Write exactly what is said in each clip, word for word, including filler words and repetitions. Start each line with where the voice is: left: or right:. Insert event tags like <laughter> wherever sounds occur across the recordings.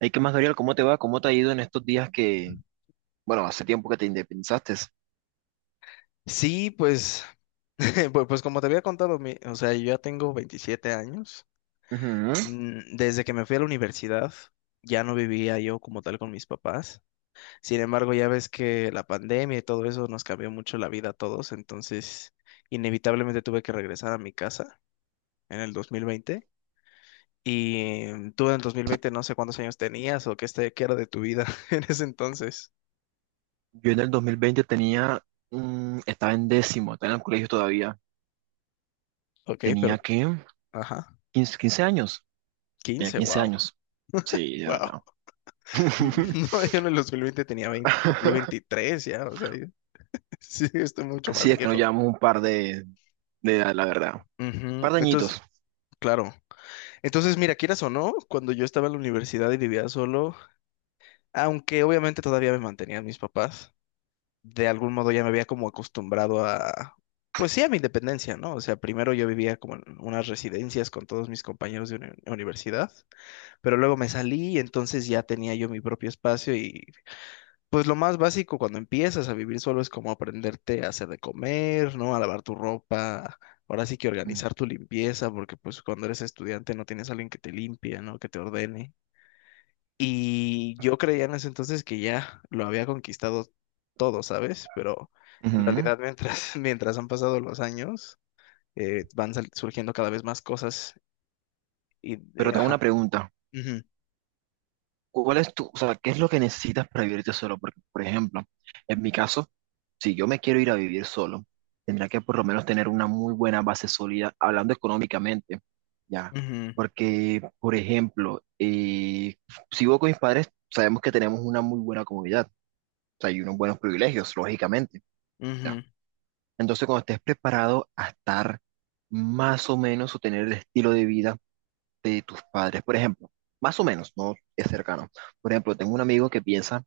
right: Hey, ¿qué más, Gabriel? ¿Cómo te va? ¿Cómo te ha ido en estos días que, bueno, hace tiempo que te independizaste?
left: Sí, pues, <laughs> pues, pues como te había contado, mi- o sea, yo ya tengo veintisiete años.
right: Ujú.
left: Mm, Desde que me fui a la universidad, ya no vivía yo como tal con mis papás. Sin embargo, ya ves que la pandemia y todo eso nos cambió mucho la vida a todos, entonces inevitablemente tuve que regresar a mi casa en el dos mil veinte. Y mm, tú en el dos mil veinte no sé cuántos años tenías o qué, este, qué era de tu vida <laughs> en ese entonces.
right: Yo en el dos mil veinte tenía, mm, estaba en décimo, estaba en el colegio todavía.
left: Ok,
right: Tenía
left: pero,
right: que
left: ajá,
right: quince 15 años. Tenía
left: quince,
right: quince
left: wow.
right: años. Sí, ya
left: Wow.
right: no.
left: Mm,
right: <laughs>
left: <laughs> No, yo en el dos mil veinte tenía veinte, cumplí veintitrés ya, o sea, yo- <laughs> sí, estoy mucho
right: Sí,
left: más
right: es que nos
left: viejo.
right: llevamos un par de, de edad, la verdad. Un
left: Ujú,
right: par de
left: entonces,
right: añitos.
left: claro. Entonces, mira, quieras o no, cuando yo estaba en la universidad y vivía solo, aunque obviamente todavía me mantenían mis papás, de algún modo ya me había como acostumbrado a, pues sí, a mi independencia, ¿no? O sea, primero yo vivía como en unas residencias con todos mis compañeros de uni- universidad, pero luego me salí y entonces ya tenía yo mi propio espacio y pues lo más básico cuando empiezas a vivir solo es como aprenderte a hacer de comer, ¿no? A lavar tu ropa. Ahora sí que
right: Mm.
left: organizar tu limpieza, porque pues cuando eres estudiante no tienes a alguien que te limpie, ¿no? Que te ordene. Y yo creía en ese entonces que ya lo había conquistado todo, ¿sabes? Pero en
right: Ujú.
left: realidad mientras, <laughs> mientras han pasado los años, eh, van sal- surgiendo cada vez más cosas y,
right: Pero
left: de-
right: tengo una
left: ajá.
right: pregunta.
left: Ujú,
right: ¿Cuál es tu, o sea, qué es lo que necesitas para vivirte solo? Porque, por ejemplo, en mi caso, si yo me quiero ir a vivir solo, tendría que por lo menos tener una muy buena base sólida, hablando económicamente, ¿ya? Porque, por ejemplo, eh, si vivo con mis padres, sabemos que tenemos una muy buena comunidad, o sea, y unos buenos privilegios, lógicamente,
left: ujú,
right: ¿ya?
left: ujú,
right: Entonces, cuando estés preparado a estar más o menos o tener el estilo de vida de tus padres, por ejemplo, más o menos, no es cercano. Por ejemplo, tengo un amigo que piensa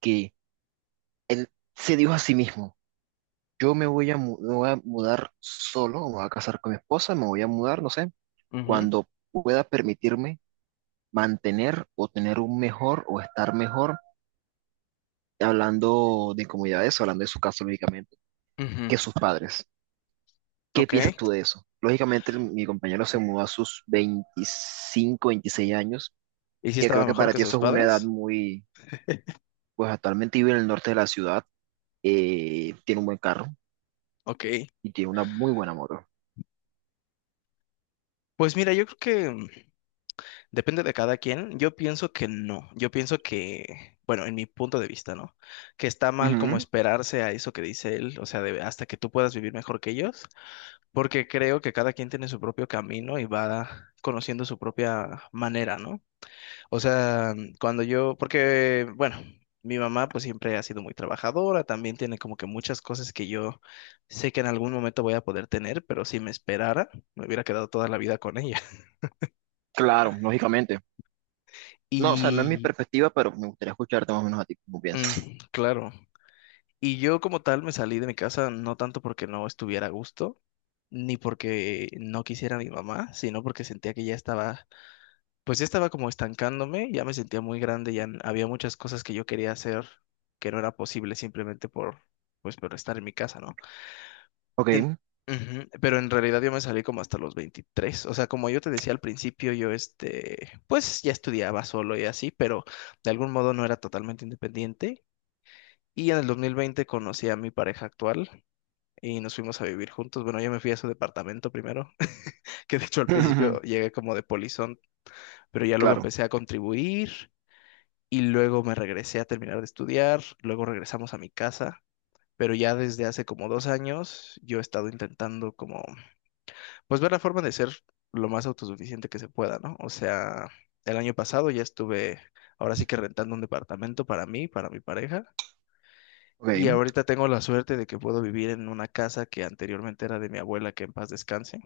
right: que él se dijo a sí mismo. Yo me voy a, mu- me voy a mudar solo, me voy a casar con mi esposa, me voy a mudar, no sé,
left: ujú,
right: cuando pueda permitirme mantener o tener un mejor o estar mejor, hablando de comodidades, hablando de su caso, lógicamente, que
left: ujú.
right: sus padres. ¿Qué
left: Ok.
right: piensas tú de eso? Lógicamente, el- mi compañero se mudó a sus veinticinco, veintiséis años,
left: ¿Y si
right: que creo
left: estaba
right: que
left: mejor
right: para
left: que
right: ti eso
left: sus
right: es una edad
left: padres?
right: muy, pues actualmente vive en el norte de la ciudad, eh, tiene un buen carro
left: Ok.
right: y tiene una muy buena moto.
left: Pues mira, yo creo que mm, depende de cada quien. Yo pienso que no. Yo pienso que, bueno, en mi punto de vista, ¿no? Que está mal como
right: Ujú.
left: esperarse a eso que dice él, o sea, de- hasta que tú puedas vivir mejor que ellos, porque creo que cada quien tiene su propio camino y va conociendo su propia manera, ¿no? O sea, mm, cuando yo, porque, bueno, mi mamá pues siempre ha sido muy trabajadora, también tiene como que muchas cosas que yo sé que en algún momento voy a poder tener, pero si me esperara, me hubiera quedado toda la vida con ella.
right: Claro, lógicamente. No, o sea, no es mi
left: Y
right: perspectiva, pero me gustaría escucharte más o menos a ti, cómo piensas.
left: mm, claro, y yo como tal me salí de mi casa no tanto porque no estuviera a gusto, ni porque no quisiera a mi mamá, sino porque sentía que ya estaba, pues ya estaba como estancándome, ya me sentía muy grande, ya n- había muchas cosas que yo quería hacer que no era posible simplemente por, pues por estar en mi casa, ¿no?
right: Ok,
left: En- Ujú. Pero en realidad yo me salí como hasta los veintitrés, o sea, como yo te decía al principio, yo este, pues ya estudiaba solo y así, pero de algún modo no era totalmente independiente. Y en el dos mil veinte conocí a mi pareja actual y nos fuimos a vivir juntos. Bueno, yo me fui a su departamento primero, <laughs> que de hecho al principio
right: <laughs>
left: llegué como de polizón, pero ya luego
right: claro,
left: empecé a contribuir y luego me regresé a terminar de estudiar, luego regresamos a mi casa. Pero ya desde hace como dos años yo he estado intentando como, pues ver la forma de ser lo más autosuficiente que se pueda, ¿no? O sea, el año pasado ya estuve, ahora sí que rentando un departamento para mí, para mi pareja. Y
right: ok,
left: ahorita tengo la suerte de que puedo vivir en una casa que anteriormente era de mi abuela, que en paz descanse.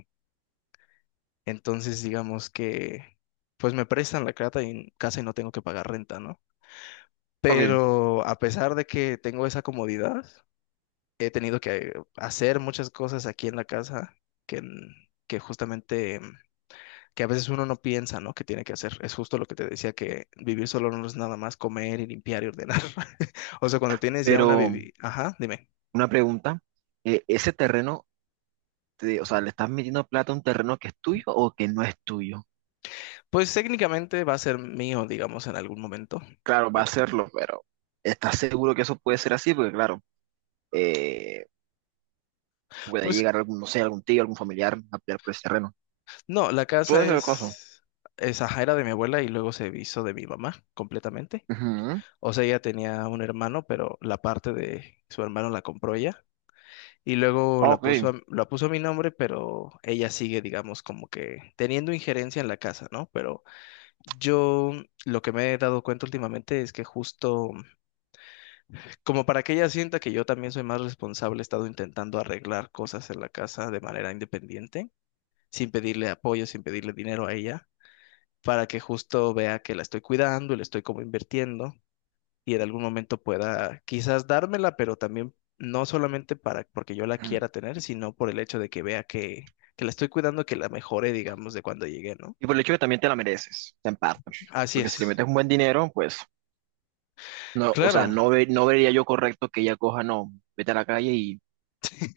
left: Entonces, digamos que, pues me prestan la casa y, casa y no tengo que pagar renta, ¿no?
right: ok.
left: Pero a pesar de que tengo esa comodidad, he tenido que hacer muchas cosas aquí en la casa que, n- que justamente, mm, que a veces uno no piensa, ¿no? Que tiene que hacer. Es justo lo que te decía, que vivir solo no es nada más comer y limpiar y ordenar. <laughs> O sea, cuando tienes ya una
right: Pero
left: vivi... Ajá, dime.
right: una pregunta, eh, ¿ese terreno, te- o sea, le estás metiendo plata a un terreno que es tuyo o que no es tuyo?
left: Pues técnicamente va a ser mío, digamos, en algún momento.
right: Claro, va a serlo, pero ¿estás seguro que eso puede ser así? Porque claro, eh, puede
left: Pues
right: llegar algún, no sé, algún tío, algún familiar a pelear por ese terreno.
left: no, la casa
right: Puede ser el caso.
left: es, es ajá, era de mi abuela y luego se hizo de mi mamá completamente.
right: Ujú.
left: O sea, ella tenía un hermano, pero la parte de su hermano la compró ella y luego la puso
right: Ok.
left: a, la puso a mi nombre, pero ella sigue, digamos, como que teniendo injerencia en la casa, ¿no? Pero yo lo que me he dado cuenta últimamente es que justo como para que ella sienta que yo también soy más responsable, he estado intentando arreglar cosas en la casa de manera independiente, sin pedirle apoyo, sin pedirle dinero a ella, para que justo vea que la estoy cuidando y la estoy como invirtiendo y en algún momento pueda quizás dármela, pero también no solamente para porque yo la quiera tener, sino por el hecho de que vea que, que la estoy cuidando, que la mejore, digamos, de cuando llegué, ¿no?
right: Y por el hecho que también te la mereces, en parte.
left: Así
right: Porque si le
left: es.
right: metes un buen dinero, pues... No, o sea,
left: Claro,
right: no, ve- no vería yo correcto que ella coja, no, vete a la calle y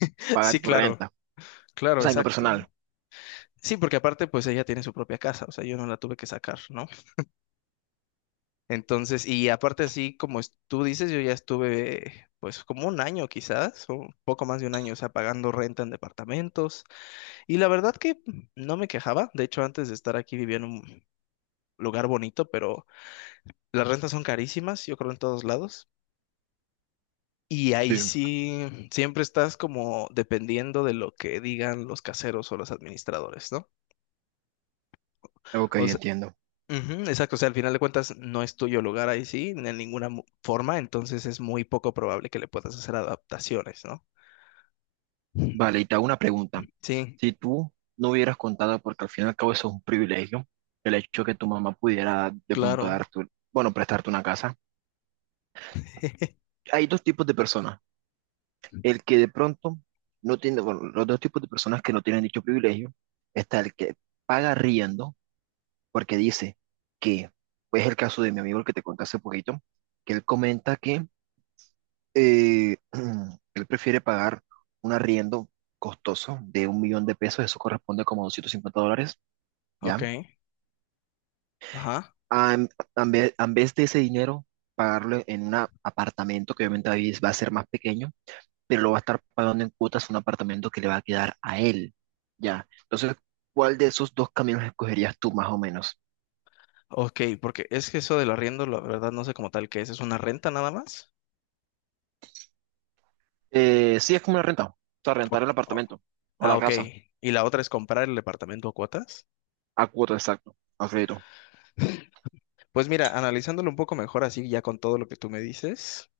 left: <laughs>
right: paga
left: sí,
right: tu
left: claro,
right: renta. O
left: claro,
right: sea, en lo
left: exacto.
right: personal.
left: Sí, porque aparte, pues ella tiene su propia casa, o sea, yo no la tuve que sacar, ¿no? Entonces, y aparte así como es- tú dices, yo ya estuve pues como un año quizás, o un poco más de un año, o sea, pagando renta en departamentos. Y la verdad que no me quejaba. De hecho, antes de estar aquí vivía en un lugar bonito, pero las rentas son carísimas, yo creo en todos lados. Y ahí
right: Sí.
left: sí, siempre estás como dependiendo de lo que digan los caseros o los administradores, ¿no?
right: Ok,
left: O sea,
right: entiendo.
left: ujú, exacto, o sea, al final de cuentas no es tuyo el lugar ahí sí, de ninguna mu- forma, entonces es muy poco probable que le puedas hacer adaptaciones, ¿no?
right: Vale, y te hago una pregunta.
left: Sí,
right: Si tú no hubieras contado, porque al fin y al cabo eso es un privilegio, el hecho que tu mamá pudiera de pronto
left: claro.
right: darte, bueno, prestarte una casa.
left: <laughs>
right: Hay dos tipos de personas. El que de pronto no tiene, bueno, los dos tipos de personas que no tienen dicho privilegio, está el que paga riendo porque dice que, pues el caso de mi amigo el que te conté hace poquito, que él comenta que eh, <clears throat> él prefiere pagar un arriendo costoso de un millón de pesos, eso corresponde como doscientos cincuenta dólares,
left: Ok,
right: ¿ya?
left: ajá.
right: A, en a en vez, a en vez de ese dinero, pagarlo en un apartamento que obviamente va a vi- va a ser más pequeño, pero lo va a estar pagando en cuotas un apartamento que le va a quedar a él, ¿ya? Entonces, ¿cuál de esos dos caminos escogerías tú más o menos?
left: Ok, porque es que eso del arriendo, la verdad no sé como tal qué es, ¿es una renta nada más?
right: Eh, sí, es como una renta. O sea, rentar
left: O-
right: el
left: o-
right: apartamento o
left: ah,
right: la
left: ok.
right: casa
left: ¿Y la otra es comprar el departamento a cuotas?
right: a cuota, exacto, a crédito.
left: <laughs> Pues mira, analizándolo un poco mejor así ya con todo lo que tú me dices.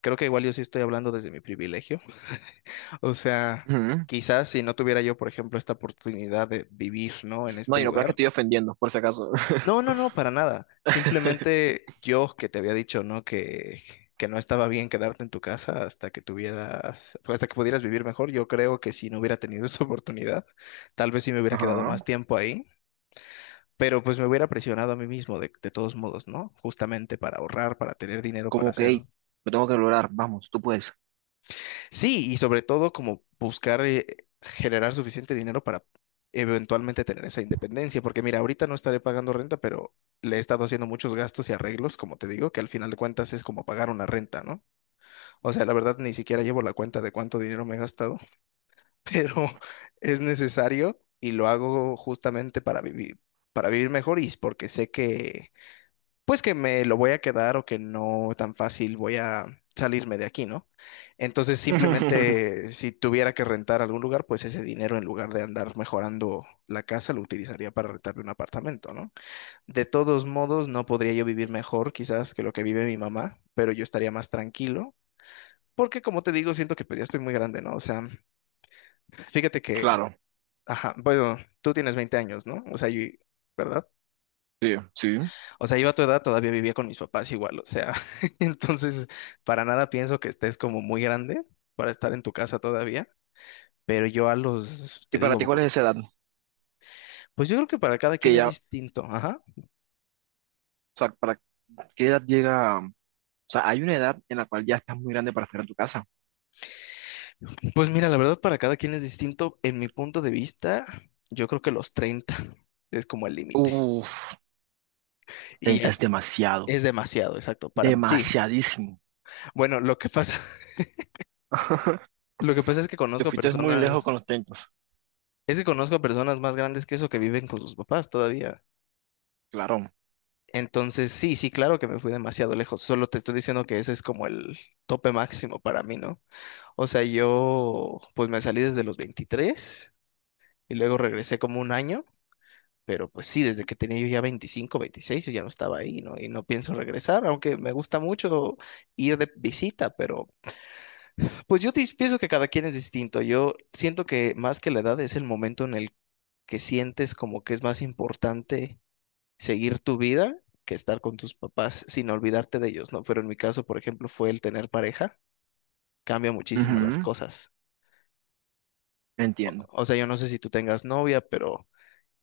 left: Creo que igual yo sí estoy hablando desde mi privilegio. <laughs> O sea,
right: Ujú.
left: quizás si no tuviera yo, por ejemplo, esta oportunidad de vivir, ¿no? En
right: No,
left: este
right: y no creas que
left: lugar.
right: estoy ofendiendo, por si acaso. <laughs>
left: No, no, no, para nada. Simplemente yo que te había dicho, ¿no? Que, que no estaba bien quedarte en tu casa hasta que tuvieras, pues, hasta que pudieras vivir mejor. Yo creo que si no hubiera tenido esa oportunidad, tal vez sí me hubiera quedado
right: Ajá.
left: más tiempo ahí. Pero pues me hubiera presionado a mí mismo de, de todos modos, ¿no? Justamente para ahorrar, para tener dinero, para
right: Como que,
left: hacer.
right: hey, lo tengo que lograr. Vamos, tú puedes.
left: Sí, y sobre todo como buscar eh, generar suficiente dinero para eventualmente tener esa independencia, porque mira, ahorita no estaré pagando renta, pero le he estado haciendo muchos gastos y arreglos, como te digo, que al final de cuentas es como pagar una renta, ¿no? O sea, la verdad ni siquiera llevo la cuenta de cuánto dinero me he gastado, <laughs> pero es necesario y lo hago justamente para vivir, para vivir mejor y es porque sé que pues que me lo voy a quedar o que no tan fácil voy a salirme de aquí, ¿no? Entonces,
right: <laughs>
left: simplemente si tuviera que rentar algún lugar, pues ese dinero en lugar de andar mejorando la casa lo utilizaría para rentarme un apartamento, ¿no? De todos modos, no podría yo vivir mejor quizás que lo que vive mi mamá, pero yo estaría más tranquilo. Porque como te digo, siento que pues ya estoy muy grande, ¿no? O sea, fíjate que,
right: Claro,
left: ajá, bueno, tú tienes veinte años, ¿no? O sea, yo, ¿verdad?
right: sí, sí.
left: O sea, yo a tu edad todavía vivía con mis papás igual, o sea, <laughs> entonces para nada pienso que estés como muy grande para estar en tu casa todavía, pero yo a los,
right: ¿Y
left: te
right: para
left: digo,
right: ti cuál es
left: poco-
right: esa edad?
left: pues yo creo que para cada
right: Que
left: quien es
right: ya, o
left: distinto, ajá.
right: sea, ¿para qué edad llega? O sea, hay una edad en la cual ya estás muy grande para estar en tu casa.
left: Pues mira, la verdad para cada quien es distinto, en mi punto de vista, yo creo que los treinta es como el límite.
right: Uf.
left: Y ya
right: Treinta es
left: es,
right: demasiado,
left: es demasiado, exacto, para sí.
right: demasiadísimo.
left: Bueno, lo que pasa, <laughs>
right: <laughs>
left: lo que pasa es que
right: Te
left: conozco
right: fuiste muy lejos con los
left: personas,
right: treinta.
left: es que conozco a personas más grandes que eso que viven con sus papás todavía.
right: Claro.
left: Entonces, sí, sí, claro que me fui demasiado lejos. Solo te estoy diciendo que ese es como el tope máximo para mí, ¿no? O sea, yo pues me salí desde los veintitrés y luego regresé como un año, pero pues sí, desde que tenía yo ya veinticinco, veintiséis, yo ya no estaba ahí, ¿no? Y no pienso regresar, aunque me gusta mucho ir de visita, pero pues yo dis- pienso que cada quien es distinto. Yo siento que más que la edad es el momento en el que sientes como que es más importante seguir tu vida que estar con tus papás sin olvidarte de ellos, ¿no? Pero en mi caso, por ejemplo, fue el tener pareja, cambia muchísimo las
right: Ujú.
left: cosas.
right: Entiendo.
left: O sea, yo no sé si tú tengas novia, pero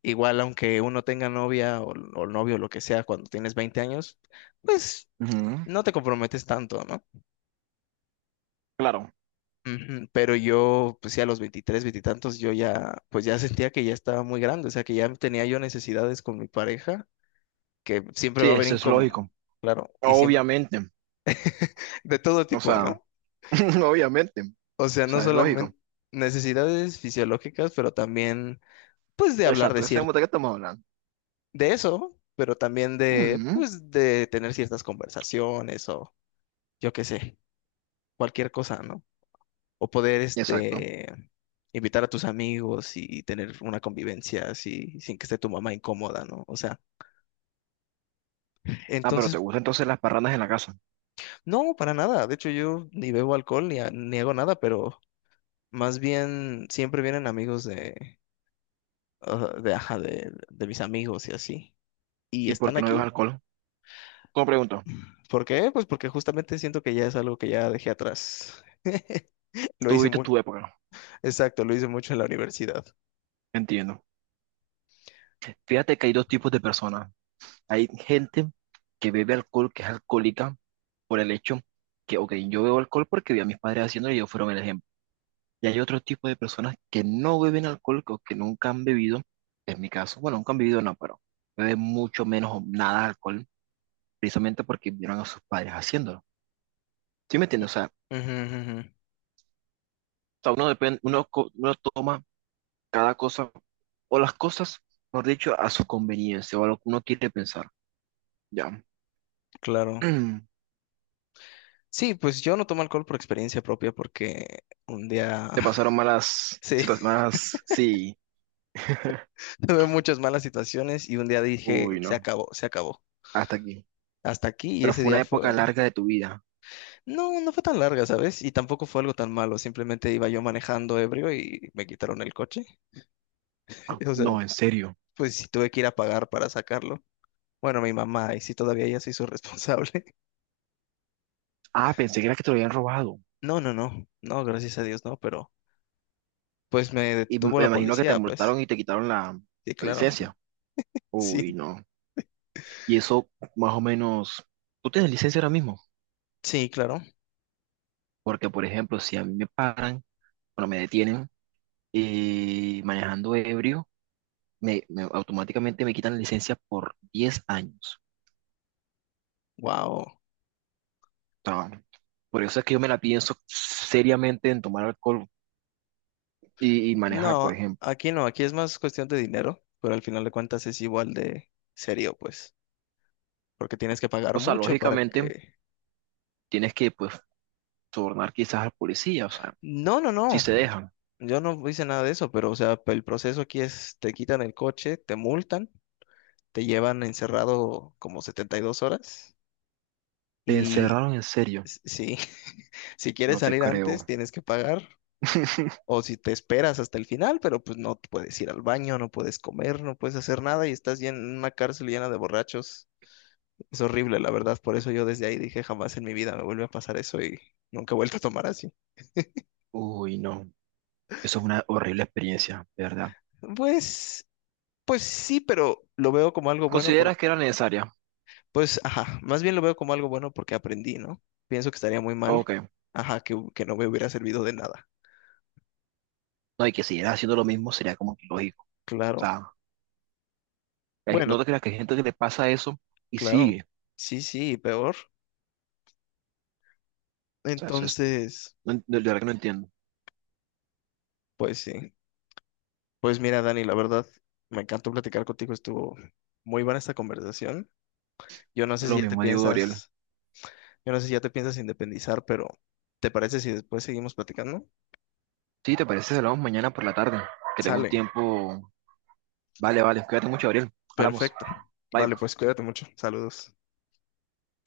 left: igual aunque uno tenga novia o, o novio, lo que sea, cuando tienes veinte años, pues
right: Ujú.
left: no te comprometes tanto, ¿no?
right: Claro,
left: Ujú. Pero yo, pues sí, a los veintitrés, veinte tantos, yo ya, pues ya sentía que ya estaba muy grande, o sea, que ya tenía yo necesidades con mi pareja, que siempre
right: sí,
left: va a haber
right: eso es
left: incom...
right: lógico.
left: Claro, y siempre,
right: Obviamente,
left: de todo
right: o
left: tipo,
right: sea,
left: ¿no?
right: <laughs> obviamente, o
left: O sea, no
right: sea, es lógico.
left: solamente necesidades fisiológicas, pero también, pues, de hablar
right: Exacto,
left: de
right: ya
left: cierto,
right: sabemos de qué estamos hablando.
left: de eso, pero también de,
right: Mm,
left: pues, de tener ciertas conversaciones o yo qué sé, cualquier cosa, ¿no? O poder,
right: exacto.
left: este, invitar a tus amigos y tener una convivencia así, sin que esté tu mamá incómoda, ¿no? O sea,
right: Ah, pero te
left: entonces,
right: gustan entonces las parrandas en la casa.
left: no, para nada. De hecho, yo ni bebo alcohol ni, ha- ni hago nada, pero más bien siempre vienen amigos de, ah, de, ajá, de de mis amigos y así, y
right: ¿Y por
left: están
right: qué no bebes
left: aquí.
right: alcohol? Como pregunto,
left: ¿Por qué? Pues porque justamente siento que ya es algo que ya dejé atrás. <laughs> Lo
right: tú
left: hice
right: viste
left: muy,
right: tu época.
left: exacto, lo hice mucho en la universidad.
right: Entiendo. Fíjate que hay dos tipos de personas. Hay gente que bebe alcohol, que es alcohólica, por el hecho que, ok, yo bebo alcohol porque vi a mis padres haciéndolo y ellos fueron el ejemplo. Y hay otro tipo de personas que no beben alcohol o que nunca han bebido, en mi caso, bueno, nunca han bebido, no, pero beben mucho menos o nada de alcohol, precisamente porque vieron a sus padres haciéndolo. ¿Sí me entiendes? O sea, o
left: Ujú, ujú, ujú.
right: sea, uno depende, uno, co- uno toma cada cosa, o las cosas, por dicho, a su conveniencia, o a lo que uno quiere pensar. Ya.
left: Claro.
right: <clears throat>
left: Sí, pues yo no tomo alcohol por experiencia propia porque un día,
right: Te pasaron
left: <laughs>
right: malas
left: sí,
right: situaciones, malas, sí. <laughs>
left: <laughs> tuve muchas malas situaciones y un día
right: Uy,
left: dije, se
right: no,
left: acabó, se acabó.
right: hasta aquí.
left: Hasta aquí y
right: Pero
left: ese
right: fue una
left: día
right: época
left: fue...
right: larga de tu vida.
left: No, no fue tan larga, ¿sabes? Y tampoco fue algo tan malo, simplemente iba yo manejando ebrio y me quitaron el coche.
right: Ah,
left: <laughs> O sea,
right: no, en serio.
left: pues sí tuve que ir a pagar para sacarlo. Bueno, mi mamá, y sí todavía ella se hizo responsable. <laughs>
right: Ah, pensé que era que te lo habían robado.
left: No, no, no, no, gracias a Dios, no, pero pues me
right: Y
left: detuvo
right: me
left: la
right: imagino que te
left: policía, pues.
right: multaron y te quitaron la,
left: Sí,
right: la
left: claro. <laughs>
right: licencia.
left: Sí,
right: Uy, no. Y eso más o menos, ¿tú tienes licencia ahora mismo?
left: sí, claro.
right: Porque, por ejemplo, si a mí me paran, bueno, me detienen y manejando ebrio, me, me- automáticamente me quitan la licencia por diez años.
left: Wow.
right: O sea, por eso es que yo me la pienso seriamente en tomar alcohol y, y manejar, por
left: No,
right: ejemplo.
left: aquí no, aquí es más cuestión de dinero, pero al final de cuentas es igual de serio, pues, porque tienes que pagar
right: O sea,
left: mucho para
right: lógicamente
left: que...
right: tienes que, pues, sobornar quizás al policía, o sea,
left: No, no,
right: si
left: no.
right: se dejan.
left: Yo no hice nada de eso, pero o sea, el proceso aquí es, te quitan el coche, te multan, te llevan encerrado como setenta y dos horas
right: Te
left: y
right: encerraron en serio,
left: s- sí, <laughs> si quieres
right: no te
left: salir antes
right: creo.
left: tienes que pagar
right: <laughs>
left: o si te esperas hasta el final, pero pues no puedes ir al baño, no puedes comer, no puedes hacer nada y estás llen- en una cárcel llena de borrachos. Es horrible, la verdad, por eso yo desde ahí dije jamás en mi vida me vuelve a pasar eso y nunca he vuelto a tomar así.
right: Uy, no. Eso es una horrible experiencia, de verdad.
left: Pues, pues sí, pero lo veo como algo bueno.
right: ¿Consideras que era necesaria?
left: Pues, ajá, más bien lo veo como algo bueno porque aprendí, ¿no? Pienso que estaría muy mal,
right: Ok.
left: ajá, que, que no me hubiera servido de nada.
right: No, y que siguieras haciendo lo mismo sería como que lógico. O
left: Claro.
right: sea, hay-
left: Bueno,
right: no te creas que hay gente que le pasa eso y
left: claro.
right: sigue.
left: Sí, sí, peor.
right: O sea, eso es.
left: Entonces,
right: No, en- de verdad que no entiendo.
left: pues sí. Pues mira, Dani, la verdad, me encantó platicar contigo, estuvo muy buena esta conversación. Yo no sé si
right: Lo
left: ya te
right: mismo digo, Gabriel.
left: piensas, yo no sé si ya te piensas independizar, pero ¿te parece si después seguimos platicando?
right: Sí, ¿te parece si hablamos mañana por la tarde? Que tengo un
left: Sale.
right: tiempo. Vale, vale. Cuídate mucho, Gabriel. Hablamos.
left: Perfecto.
right: Bye.
left: Vale, pues cuídate mucho. Saludos.